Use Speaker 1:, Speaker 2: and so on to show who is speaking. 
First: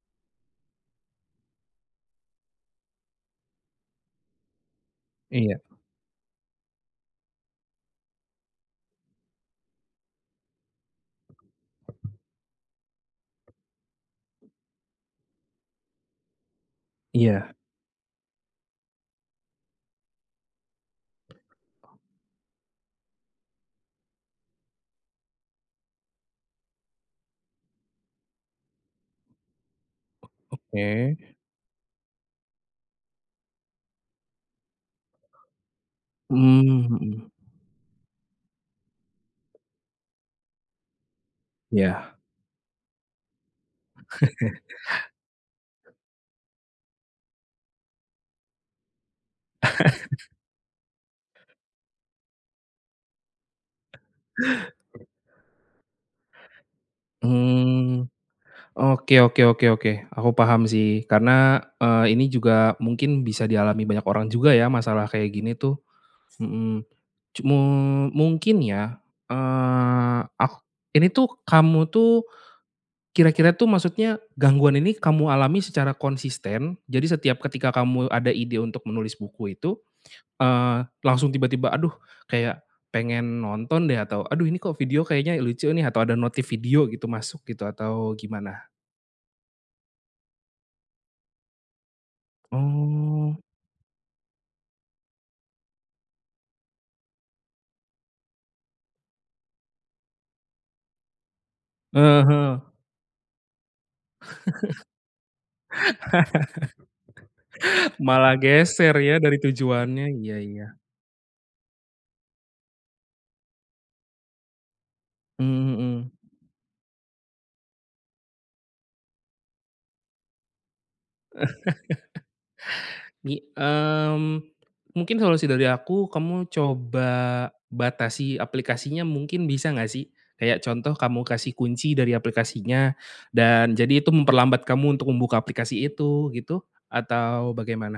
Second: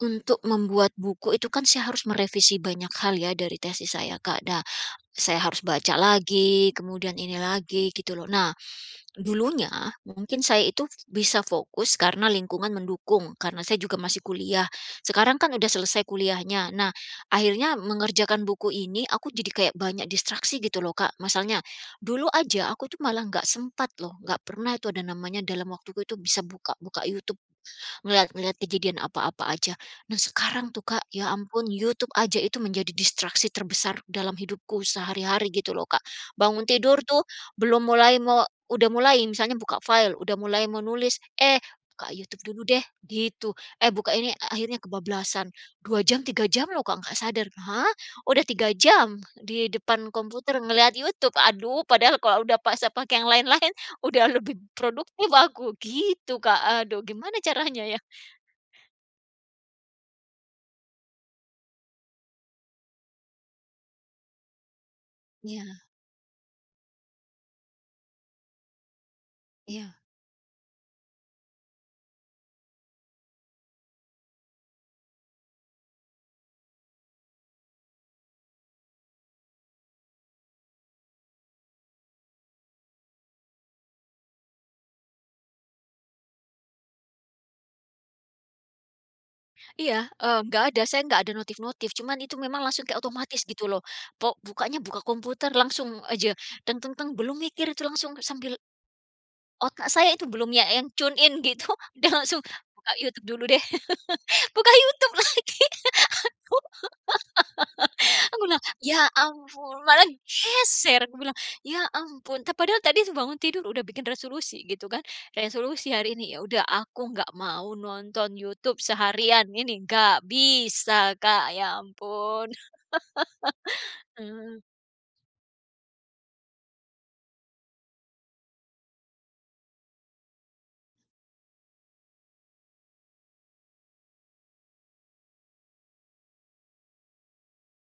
Speaker 1: Untuk membuat buku itu kan saya harus merevisi banyak hal ya dari tesis saya, Kak. Nah, saya
Speaker 2: Iya.
Speaker 1: harus baca lagi kemudian ini lagi gitu loh. Nah, dulunya mungkin saya itu bisa fokus karena lingkungan mendukung karena saya juga masih kuliah, sekarang kan udah selesai kuliahnya. Nah
Speaker 2: Iya.
Speaker 1: akhirnya mengerjakan buku ini aku jadi kayak banyak distraksi gitu loh, Kak. Masalnya,
Speaker 2: O
Speaker 1: dulu aja aku tuh malah nggak sempat loh, nggak pernah itu ada namanya dalam waktu itu bisa buka-buka YouTube, ngelihat-ngelihat kejadian apa-apa aja. Nah
Speaker 2: O
Speaker 1: sekarang tuh, Kak,
Speaker 2: oke.
Speaker 1: ya ampun YouTube aja itu menjadi distraksi terbesar dalam hidupku sehari-hari gitu loh, Kak. Bangun
Speaker 2: Mmm,
Speaker 1: tidur tuh
Speaker 2: mhm.
Speaker 1: belum mulai mau udah mulai misalnya buka file, udah mulai menulis, "Eh, buka
Speaker 2: Iya.
Speaker 1: YouTube dulu deh," gitu. "Eh buka ini," akhirnya kebablasan 2 jam 3 jam loh, Kak, nggak sadar. Hah! udah 3 jam di depan komputer ngelihat YouTube, aduh padahal kalau udah paksa pakai yang lain-lain, udah lebih produktif aku gitu, Kak, aduh gimana caranya ya?
Speaker 2: Mmm, oke oke oke oke, aku paham sih karena, eee, ini juga mungkin bisa dialami banyak orang juga ya masalah kayak gini
Speaker 1: Iya.
Speaker 2: tuh. Mhm, cumu mungkin ya,
Speaker 1: Iya.
Speaker 2: eee, ak ini tuh kamu tuh kira-kira tuh maksudnya gangguan ini kamu alami secara konsisten, jadi setiap ketika kamu ada ide untuk menulis buku itu, eee, langsung tiba-tiba, "Aduh kayak pengen nonton deh, atau, aduh ini kok video kayaknya lucu nih," atau, ada notif video gitu masuk gitu atau gimana?
Speaker 1: Iya, eee, nggak ada. Saya nggak ada notif-notif. Cuma itu langsung kek
Speaker 2: Oh.
Speaker 1: otomatis gitu loh. Po bukaknya buka komputer langsung aja belum mikir itu langsung sambil Otak saya itu belum ya yang tune in gitu udah langsung,
Speaker 2: Heeh.
Speaker 1: "Buka YouTube dulu deh," buka YouTube lagi. Aku
Speaker 2: Malah
Speaker 1: aku bilang,
Speaker 2: geser
Speaker 1: "Ya
Speaker 2: ya dari
Speaker 1: ampun,
Speaker 2: tujuannya.
Speaker 1: malah
Speaker 2: Iya iya.
Speaker 1: geser," aku bilang. Ya ampun, te padahal tadi bangun tidur udah bikin resolusi gitu kan.
Speaker 2: Mmm,
Speaker 1: Resolusi
Speaker 2: mhm.
Speaker 1: hari ini, "Ya udah aku nggak mau nonton YouTube seharian ini." Nggak bisa, Kak, ya ampun.
Speaker 2: Mi mmm,
Speaker 1: Eee.
Speaker 2: mungkin solusi dari aku kamu coba batasi aplikasinya mungkin bisa nggak sih? Kayak contoh kamu kasih kunci dari aplikasinya, dan jadi itu memperlambat kamu untuk membuka aplikasi itu gitu, atau bagaimana?